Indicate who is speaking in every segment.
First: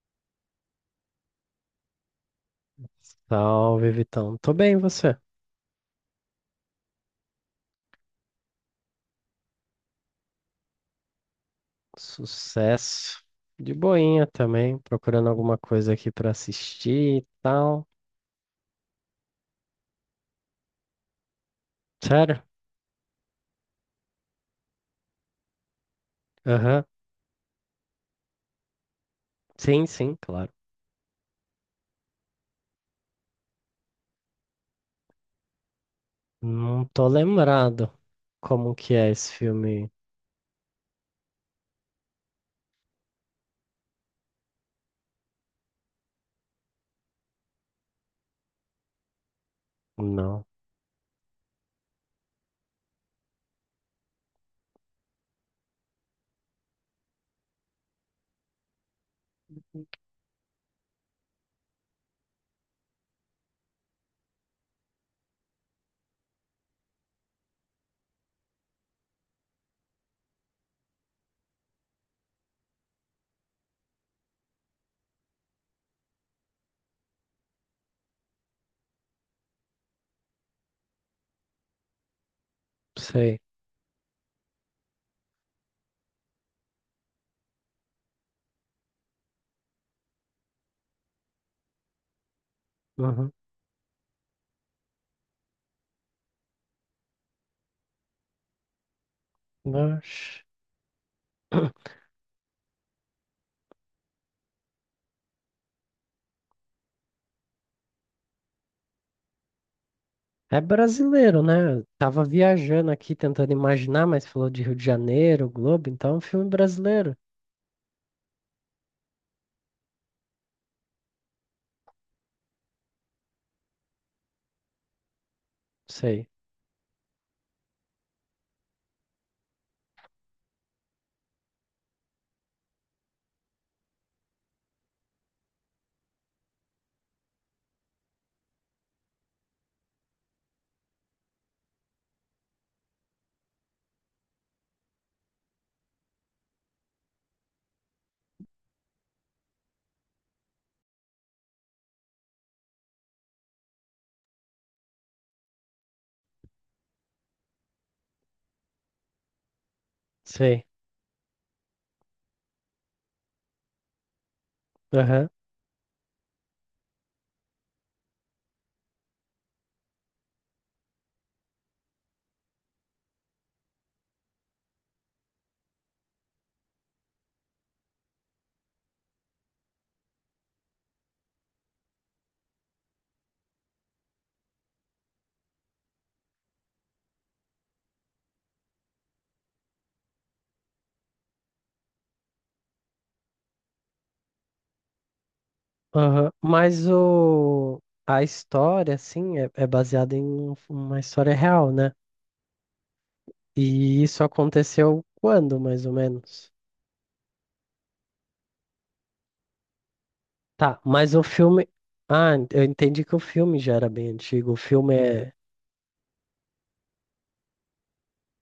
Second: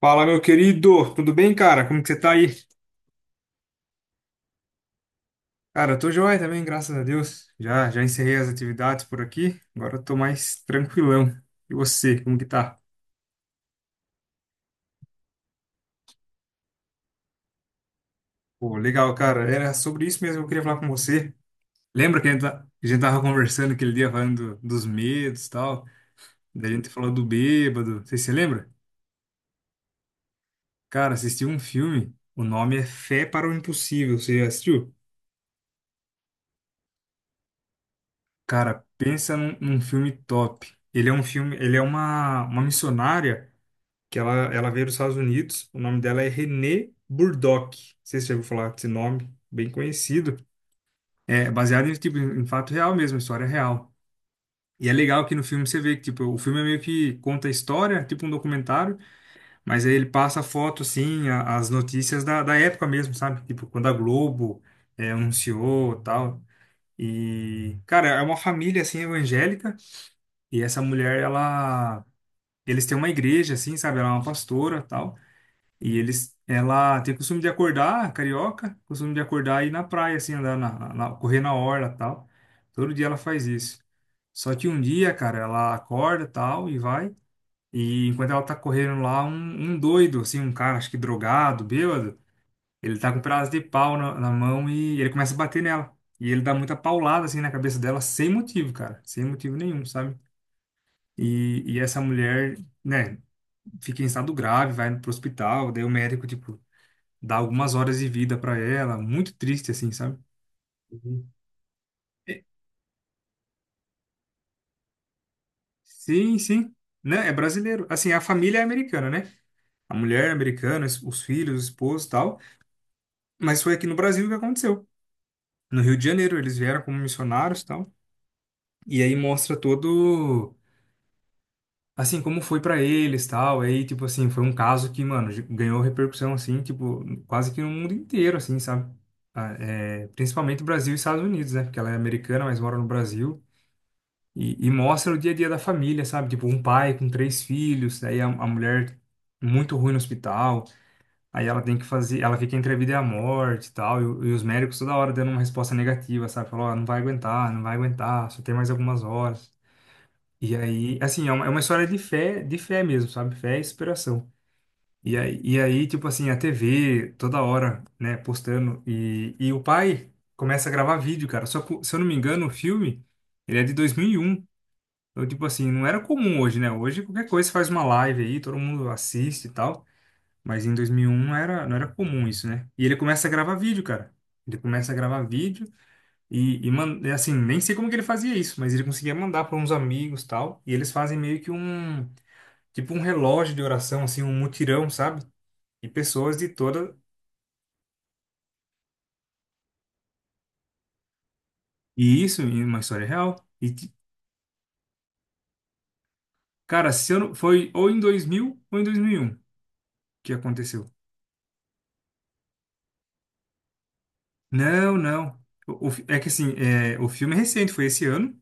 Speaker 1: Fala, meu querido, tudo bem, cara? Como que você tá aí?
Speaker 2: Salve, Vitão. Tô bem, e você?
Speaker 1: Cara, eu tô joia também, graças a Deus. Já encerrei as atividades por aqui, agora eu tô mais tranquilão. E você, como que tá?
Speaker 2: Sucesso. De boinha também, procurando alguma coisa aqui pra assistir e tal.
Speaker 1: Pô, legal, cara. Era sobre isso mesmo que eu queria falar com você. Lembra que
Speaker 2: Sério?
Speaker 1: a gente tava conversando aquele dia falando dos medos e tal? Daí a
Speaker 2: Aham.
Speaker 1: gente falou do bêbado. Você se lembra?
Speaker 2: Sim, sim, claro.
Speaker 1: Cara, assisti um filme, o nome é Fé para o Impossível. Você já assistiu?
Speaker 2: Não tô lembrado como
Speaker 1: Cara,
Speaker 2: que é esse
Speaker 1: pensa num
Speaker 2: filme.
Speaker 1: filme top. Ele é um filme, ele é uma missionária que ela veio dos Estados Unidos. O nome dela é Renée Burdock. Não sei se você já ouviu falar desse nome, bem conhecido.
Speaker 2: Não
Speaker 1: É baseado em, tipo, em fato real mesmo, história real. E é legal que no filme você vê que tipo, o filme é meio que conta a história, tipo um documentário, mas aí ele passa a foto, assim, as notícias da época mesmo, sabe? Tipo, quando a Globo é, anunciou e tal. E, cara, é uma família, assim, evangélica, e essa mulher, ela... Eles têm uma igreja, assim, sabe? Ela é uma pastora, e tal. E eles, ela tem costume de acordar, carioca, costume de acordar e ir na praia, assim, andar correr na orla, tal. Todo dia ela
Speaker 2: sei.
Speaker 1: faz isso. Só que um dia, cara, ela acorda, tal, e vai. E enquanto ela tá correndo lá, um doido, assim, um cara, acho que drogado, bêbado, ele tá com um
Speaker 2: Uhum.
Speaker 1: pedaço de pau na mão e ele começa a bater nela. E ele dá muita paulada, assim, na cabeça dela, sem motivo, cara, sem motivo nenhum, sabe?
Speaker 2: Oxe.
Speaker 1: E essa mulher, né, fica em estado grave, vai pro hospital, daí o médico, tipo, dá algumas horas de vida para ela, muito triste assim, sabe?
Speaker 2: É
Speaker 1: Uhum.
Speaker 2: brasileiro, né? Eu tava
Speaker 1: É,
Speaker 2: viajando aqui tentando imaginar, mas falou de Rio de Janeiro, Globo, então é um
Speaker 1: sim,
Speaker 2: filme
Speaker 1: sim.
Speaker 2: brasileiro.
Speaker 1: Né? É brasileiro. Assim, a família é americana, né? A mulher é americana, os filhos, o esposo e tal. Mas foi aqui no Brasil que aconteceu. No Rio de
Speaker 2: Sei,
Speaker 1: Janeiro, eles vieram como missionários e tal. E aí mostra todo, assim, como foi pra eles tal. Aí, tipo assim, foi um caso que, mano, ganhou repercussão, assim, tipo, quase que no mundo inteiro, assim, sabe? Ah, é, principalmente Brasil e Estados Unidos, né? Porque ela é americana, mas mora no Brasil. E mostra o dia a dia da família, sabe? Tipo, um pai com três filhos, aí a mulher muito ruim no hospital, aí ela tem que fazer, ela fica entre a vida e a morte e tal, e, e os médicos toda hora dando uma resposta negativa, sabe? Falou, ó, não vai aguentar, não vai aguentar, só tem mais algumas horas. E
Speaker 2: sei.
Speaker 1: aí, assim, é uma história de fé mesmo, sabe? Fé e inspiração. E aí, tipo assim, a TV toda hora, né, postando, e o pai começa a gravar vídeo, cara. Só que, se eu não me engano, o filme, ele é de 2001. Então, tipo assim, não era comum hoje, né? Hoje qualquer coisa você faz uma live aí, todo mundo assiste e tal. Mas em 2001 não era comum isso, né? E ele começa a gravar vídeo, cara. Ele começa a gravar vídeo e, assim, nem sei como que ele fazia isso, mas ele conseguia mandar para uns amigos e tal. E eles fazem meio que um, tipo um relógio de oração, assim, um mutirão, sabe? E
Speaker 2: Aham,
Speaker 1: pessoas de
Speaker 2: Mas
Speaker 1: toda.
Speaker 2: o... a história, assim, é baseada em uma história real, né?
Speaker 1: E isso em uma história real.
Speaker 2: E isso aconteceu quando, mais ou menos?
Speaker 1: Cara, se eu não... foi ou em 2000 ou em 2001 que
Speaker 2: Tá,
Speaker 1: aconteceu.
Speaker 2: mas o filme. Ah, eu entendi que o filme já era bem antigo. O filme
Speaker 1: Não,
Speaker 2: é.
Speaker 1: não. É que assim, é, o filme é recente, foi esse ano,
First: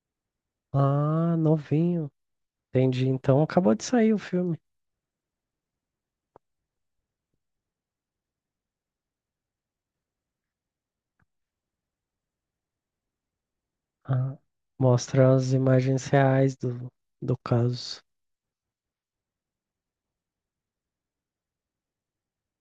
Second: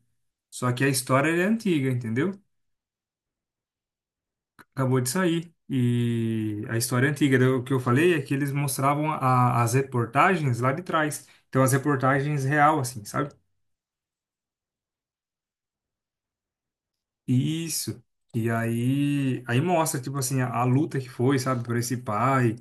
Speaker 1: só que a história
Speaker 2: Ah,
Speaker 1: é antiga,
Speaker 2: novinho.
Speaker 1: entendeu?
Speaker 2: Entendi. Então acabou de sair o filme.
Speaker 1: Acabou de sair. E a história é antiga. Daí o que eu falei é que eles mostravam as reportagens lá de trás. Então, as reportagens real, assim, sabe?
Speaker 2: Ah, mostra as imagens reais do caso.
Speaker 1: Isso. E aí mostra, tipo assim, a luta que foi, sabe? Por esse pai,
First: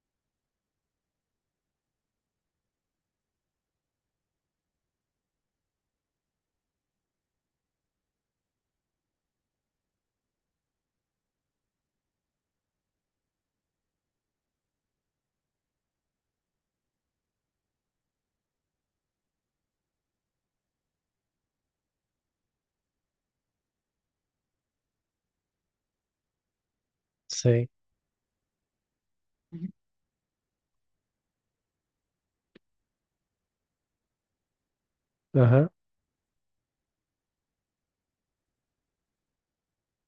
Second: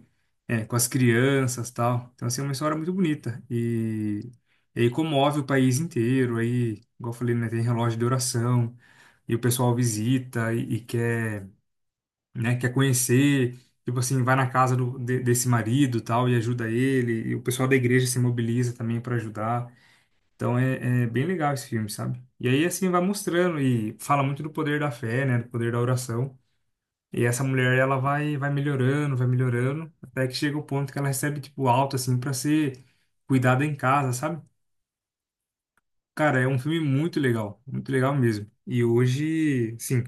Speaker 1: é, com as crianças tal. Então, assim, é uma história muito bonita. E aí comove o país inteiro. Aí, igual eu falei, né? Tem relógio de oração, e o pessoal visita e quer, né, quer conhecer, tipo assim, vai na casa desse marido tal e ajuda ele, e o pessoal da igreja se mobiliza também para ajudar. Então é bem legal esse filme, sabe? E aí assim vai mostrando e fala muito do poder da fé, né, do poder da oração. E essa
Speaker 2: Sei.
Speaker 1: mulher ela vai melhorando, vai melhorando, até que chega o ponto que ela recebe tipo alta assim para ser cuidada em casa, sabe?
Speaker 2: Aham.
Speaker 1: Cara, é um filme muito legal mesmo. E hoje, sim,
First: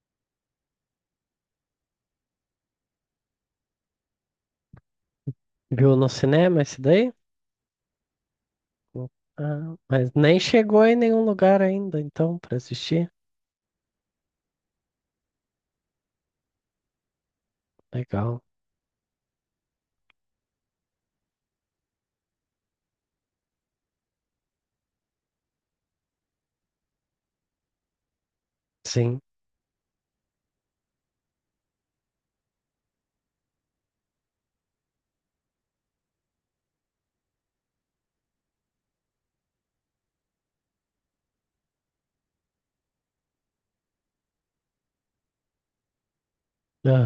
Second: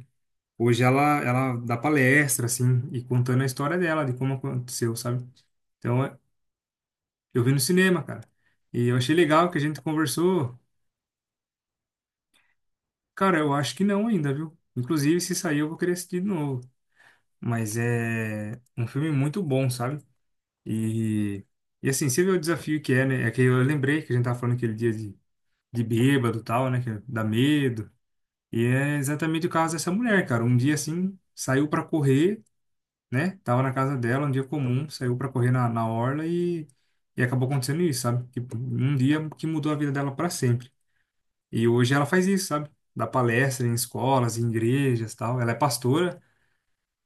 Speaker 1: hoje ela dá palestra, assim, e contando a história dela, de como aconteceu, sabe?
Speaker 2: Viu
Speaker 1: Então,
Speaker 2: no
Speaker 1: é-
Speaker 2: cinema esse daí?
Speaker 1: eu vi no cinema, cara. E eu achei legal que a
Speaker 2: Ah,
Speaker 1: gente
Speaker 2: mas nem
Speaker 1: conversou.
Speaker 2: chegou em nenhum lugar ainda, então, pra assistir.
Speaker 1: Cara, eu acho que não ainda, viu? Inclusive, se sair, eu vou querer assistir de novo. Mas
Speaker 2: Legal.
Speaker 1: é um filme muito bom, sabe? E, e assim, você vê o desafio que é, né? É que eu lembrei que a gente tava falando aquele dia de bêbado e tal, né? Que dá medo. E é
Speaker 2: Sim.
Speaker 1: exatamente o caso dessa mulher, cara. Um dia, assim, saiu pra correr, né? Tava na casa dela, um dia comum, saiu pra correr na orla e acabou acontecendo isso, sabe? Tipo, um dia que mudou a vida dela pra sempre. E hoje ela faz isso, sabe? Dá palestra em escolas, em igrejas, tal. Ela é pastora,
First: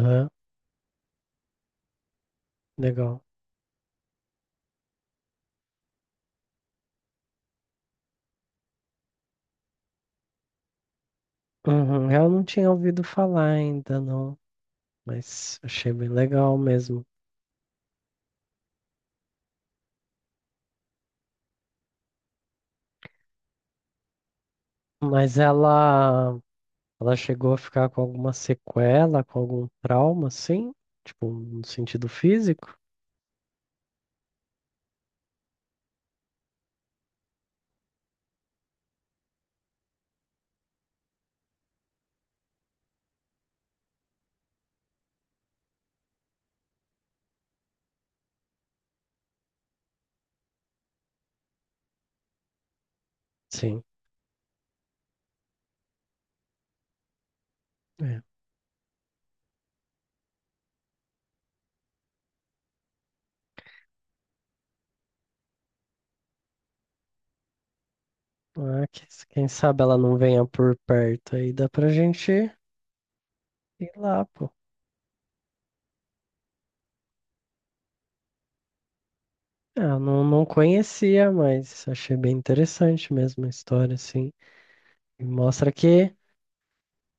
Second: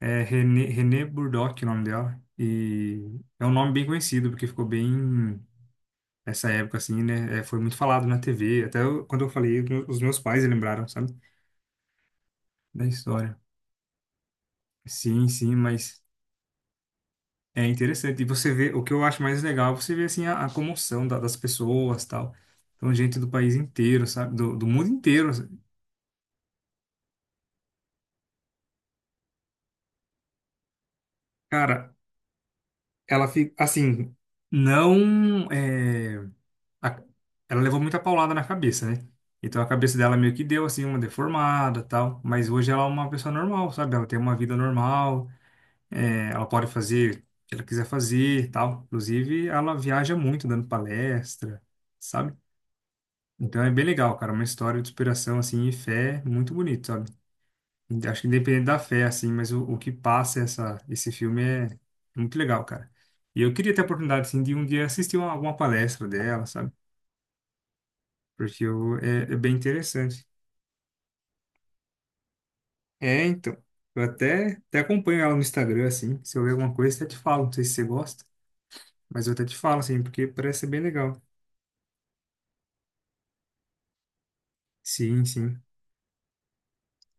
Speaker 1: é René Burdock, o nome dela. E
Speaker 2: legal.
Speaker 1: é um nome bem conhecido, porque ficou bem essa época assim, né? É, foi muito falado na TV. Quando eu falei, os meus pais lembraram, sabe?
Speaker 2: Uhum. Eu não tinha
Speaker 1: Da
Speaker 2: ouvido
Speaker 1: história.
Speaker 2: falar ainda, não.
Speaker 1: Sim, sim,
Speaker 2: Mas achei
Speaker 1: mas
Speaker 2: bem legal mesmo.
Speaker 1: é interessante. E você vê, o que eu acho mais legal, você vê assim a comoção das pessoas, tal. Então, gente do país inteiro, sabe? Do mundo inteiro,
Speaker 2: Mas
Speaker 1: assim.
Speaker 2: ela chegou a ficar com alguma sequela, com algum trauma, sim? Tipo, no
Speaker 1: Cara,
Speaker 2: sentido físico?
Speaker 1: ela fica assim, não é, a- ela levou muita paulada na cabeça, né? Então a cabeça dela meio que deu assim uma deformada, tal, mas hoje ela é uma pessoa normal, sabe? Ela tem uma vida normal, é, ela pode fazer o que ela quiser fazer, tal. Inclusive, ela viaja muito dando palestra, sabe? Então é
Speaker 2: Sim.
Speaker 1: bem legal, cara. Uma história de superação, assim, e fé muito bonito, sabe? Acho
Speaker 2: É.
Speaker 1: que independente da fé, assim, mas o que passa essa, esse filme é muito legal, cara. E eu queria ter a oportunidade, assim, de um dia assistir uma, alguma palestra dela, sabe? Porque
Speaker 2: Ah,
Speaker 1: eu, é, é
Speaker 2: quem
Speaker 1: bem
Speaker 2: sabe ela não
Speaker 1: interessante.
Speaker 2: venha por perto aí, dá pra gente
Speaker 1: É, então.
Speaker 2: ir lá, pô.
Speaker 1: Até acompanho ela no Instagram, assim. Se eu ver alguma coisa, até te falo. Não sei se você gosta, mas eu até te falo,
Speaker 2: É, eu
Speaker 1: assim,
Speaker 2: não,
Speaker 1: porque
Speaker 2: não
Speaker 1: parece ser bem legal.
Speaker 2: conhecia, mas achei bem interessante mesmo a história, assim.
Speaker 1: Sim,
Speaker 2: E
Speaker 1: sim.
Speaker 2: mostra que,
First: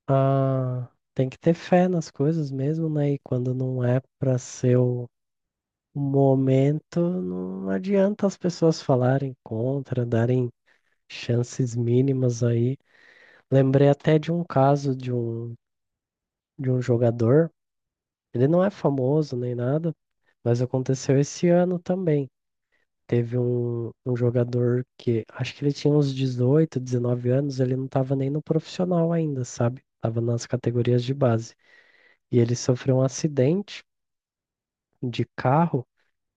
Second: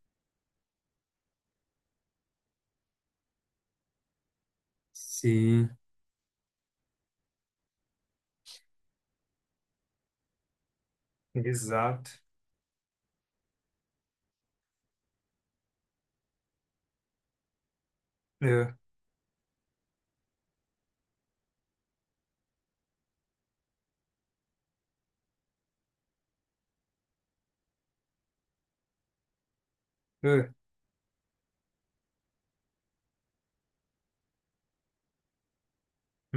Speaker 2: ah, tem que ter fé nas coisas mesmo, né? E quando não é para ser o
Speaker 1: Sim.
Speaker 2: o momento, não adianta as pessoas falarem contra, darem chances
Speaker 1: Exato.
Speaker 2: mínimas aí. Lembrei até de um caso de um jogador, ele não é
Speaker 1: É.
Speaker 2: famoso nem nada, mas aconteceu esse ano também. Teve um jogador que acho que ele tinha uns 18, 19 anos, ele não estava nem no profissional ainda, sabe? Tava nas
Speaker 1: É.
Speaker 2: categorias de base. E ele sofreu um acidente de carro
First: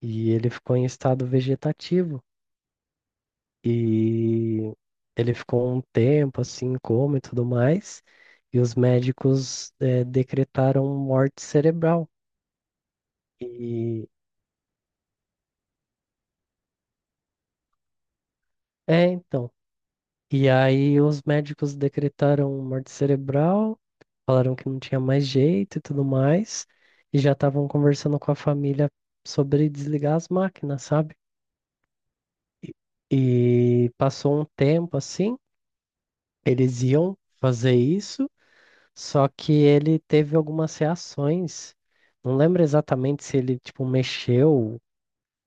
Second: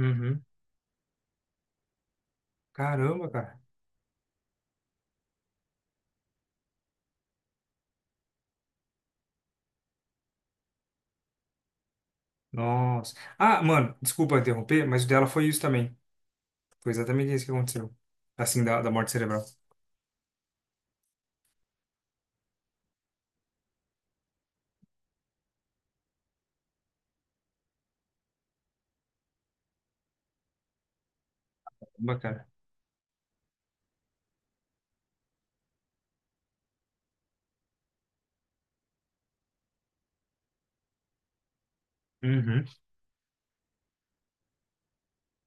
Speaker 2: e ele ficou em estado vegetativo.
Speaker 1: Caramba, cara.
Speaker 2: E ele ficou um tempo assim, em coma e tudo mais. E os médicos decretaram morte cerebral.
Speaker 1: Nossa. Ah, mano,
Speaker 2: E
Speaker 1: desculpa interromper, mas o dela foi isso também. Foi exatamente isso que aconteceu. Assim, da
Speaker 2: é,
Speaker 1: morte cerebral.
Speaker 2: então. E aí os médicos decretaram morte cerebral, falaram que não tinha mais jeito e tudo mais. E já estavam conversando com a família sobre desligar as máquinas, sabe?
Speaker 1: Bacana.
Speaker 2: E e passou um tempo assim, eles iam fazer isso, só que ele teve algumas reações. Não lembro
Speaker 1: Uhum.
Speaker 2: exatamente se ele, tipo, mexeu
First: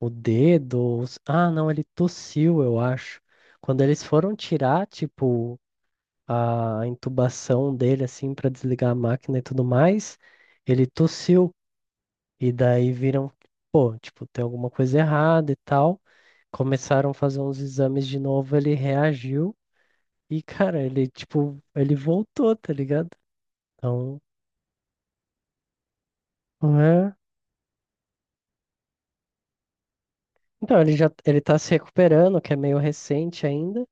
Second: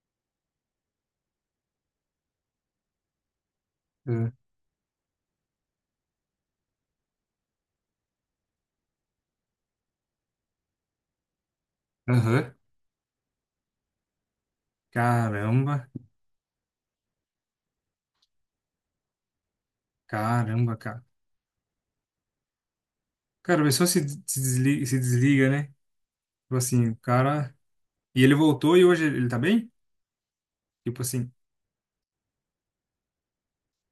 Speaker 2: o dedo, ou se- ah, não, ele tossiu, eu acho. Quando eles
Speaker 1: Uhum.
Speaker 2: foram tirar, tipo, a intubação dele, assim, pra desligar a máquina e tudo mais, ele tossiu. E
Speaker 1: Aham.
Speaker 2: daí viram, pô, tipo, tem alguma coisa errada e
Speaker 1: Caramba.
Speaker 2: tal. Começaram a fazer uns exames de novo, ele reagiu. E,
Speaker 1: Caramba,
Speaker 2: cara,
Speaker 1: cara.
Speaker 2: ele, tipo, ele voltou, tá ligado?
Speaker 1: Cara, a pessoa se,
Speaker 2: Então,
Speaker 1: se desliga, né? Tipo assim, o
Speaker 2: é.
Speaker 1: cara. E ele voltou e hoje ele tá bem?
Speaker 2: Então, ele
Speaker 1: Tipo
Speaker 2: já
Speaker 1: assim,
Speaker 2: ele tá se recuperando, que é meio recente ainda,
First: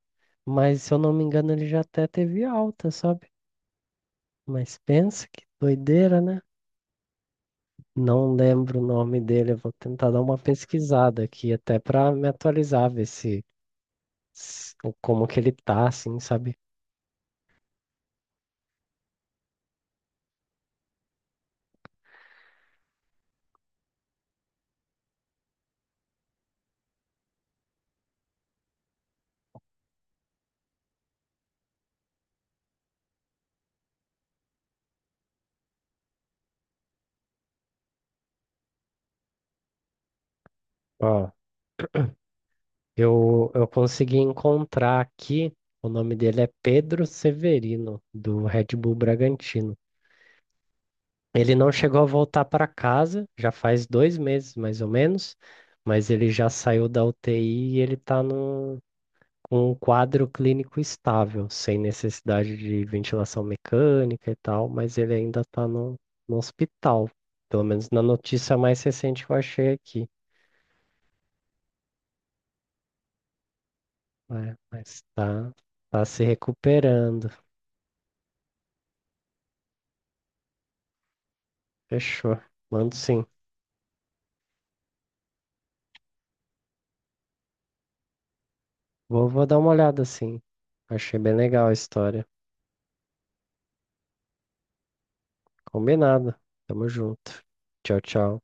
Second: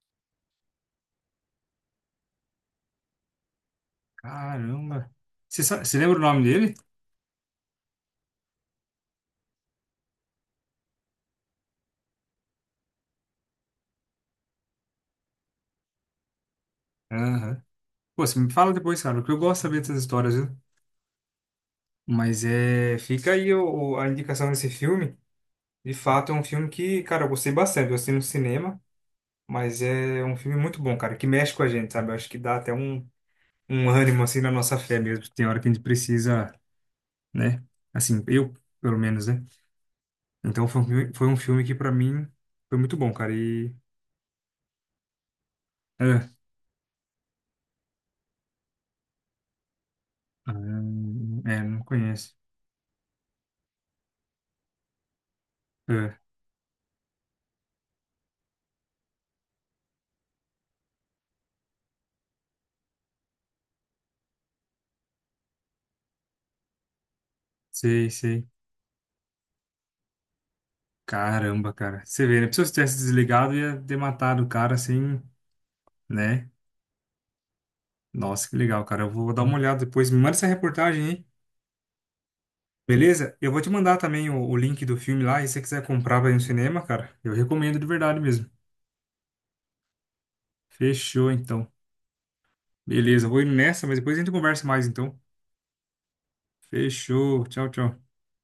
Speaker 2: mas se eu não me engano, ele já até teve alta, sabe? Mas
Speaker 1: caramba.
Speaker 2: pensa que
Speaker 1: Você lembra o
Speaker 2: doideira, né?
Speaker 1: nome dele?
Speaker 2: Não lembro o nome dele, eu vou tentar dar uma pesquisada aqui até pra me atualizar, ver se- como que ele tá, assim, sabe?
Speaker 1: Aham. Pô, você me fala depois, cara, porque eu gosto de saber dessas histórias, viu? Mas é. Fica aí a indicação desse filme. De fato, é um filme que, cara, eu gostei bastante. Eu assisti no cinema, mas é um filme muito bom, cara, que mexe com a gente, sabe? Eu acho que dá até um, um ânimo, assim, na nossa fé mesmo. Tem hora que a gente precisa, né? Assim, eu, pelo menos, né? Então, foi
Speaker 2: Ó,
Speaker 1: um filme que, pra mim, foi muito bom, cara.
Speaker 2: eu
Speaker 1: E.
Speaker 2: consegui encontrar aqui, o nome
Speaker 1: É,
Speaker 2: dele é Pedro Severino, do Red Bull Bragantino.
Speaker 1: ah,
Speaker 2: Ele
Speaker 1: é,
Speaker 2: não
Speaker 1: não
Speaker 2: chegou a
Speaker 1: conheço.
Speaker 2: voltar para casa, já faz 2 meses mais ou menos, mas
Speaker 1: É,
Speaker 2: ele já saiu da UTI e ele está com um quadro clínico estável, sem necessidade de ventilação mecânica e tal, mas ele ainda está no hospital. Pelo menos na
Speaker 1: sei, sei.
Speaker 2: notícia mais recente que eu achei aqui.
Speaker 1: Caramba, cara. Você vê, né? Se eu tivesse desligado, ia ter matado o
Speaker 2: É,
Speaker 1: cara,
Speaker 2: mas
Speaker 1: assim,
Speaker 2: está tá tá se
Speaker 1: né?
Speaker 2: recuperando.
Speaker 1: Nossa, que legal, cara. Eu vou dar uma olhada depois. Me manda essa reportagem, hein?
Speaker 2: Fechou. Mando sim.
Speaker 1: Beleza? Eu vou te mandar também o link do filme lá, e se você quiser comprar pra ir no cinema, cara, eu recomendo de verdade mesmo.
Speaker 2: Vou dar uma olhada sim. Achei
Speaker 1: Fechou,
Speaker 2: bem
Speaker 1: então.
Speaker 2: legal a história.
Speaker 1: Beleza, eu vou indo nessa, mas depois a gente conversa mais, então.
Speaker 2: Combinado. Tamo junto.
Speaker 1: Fechou, tchau, tchau.
Speaker 2: Tchau, tchau.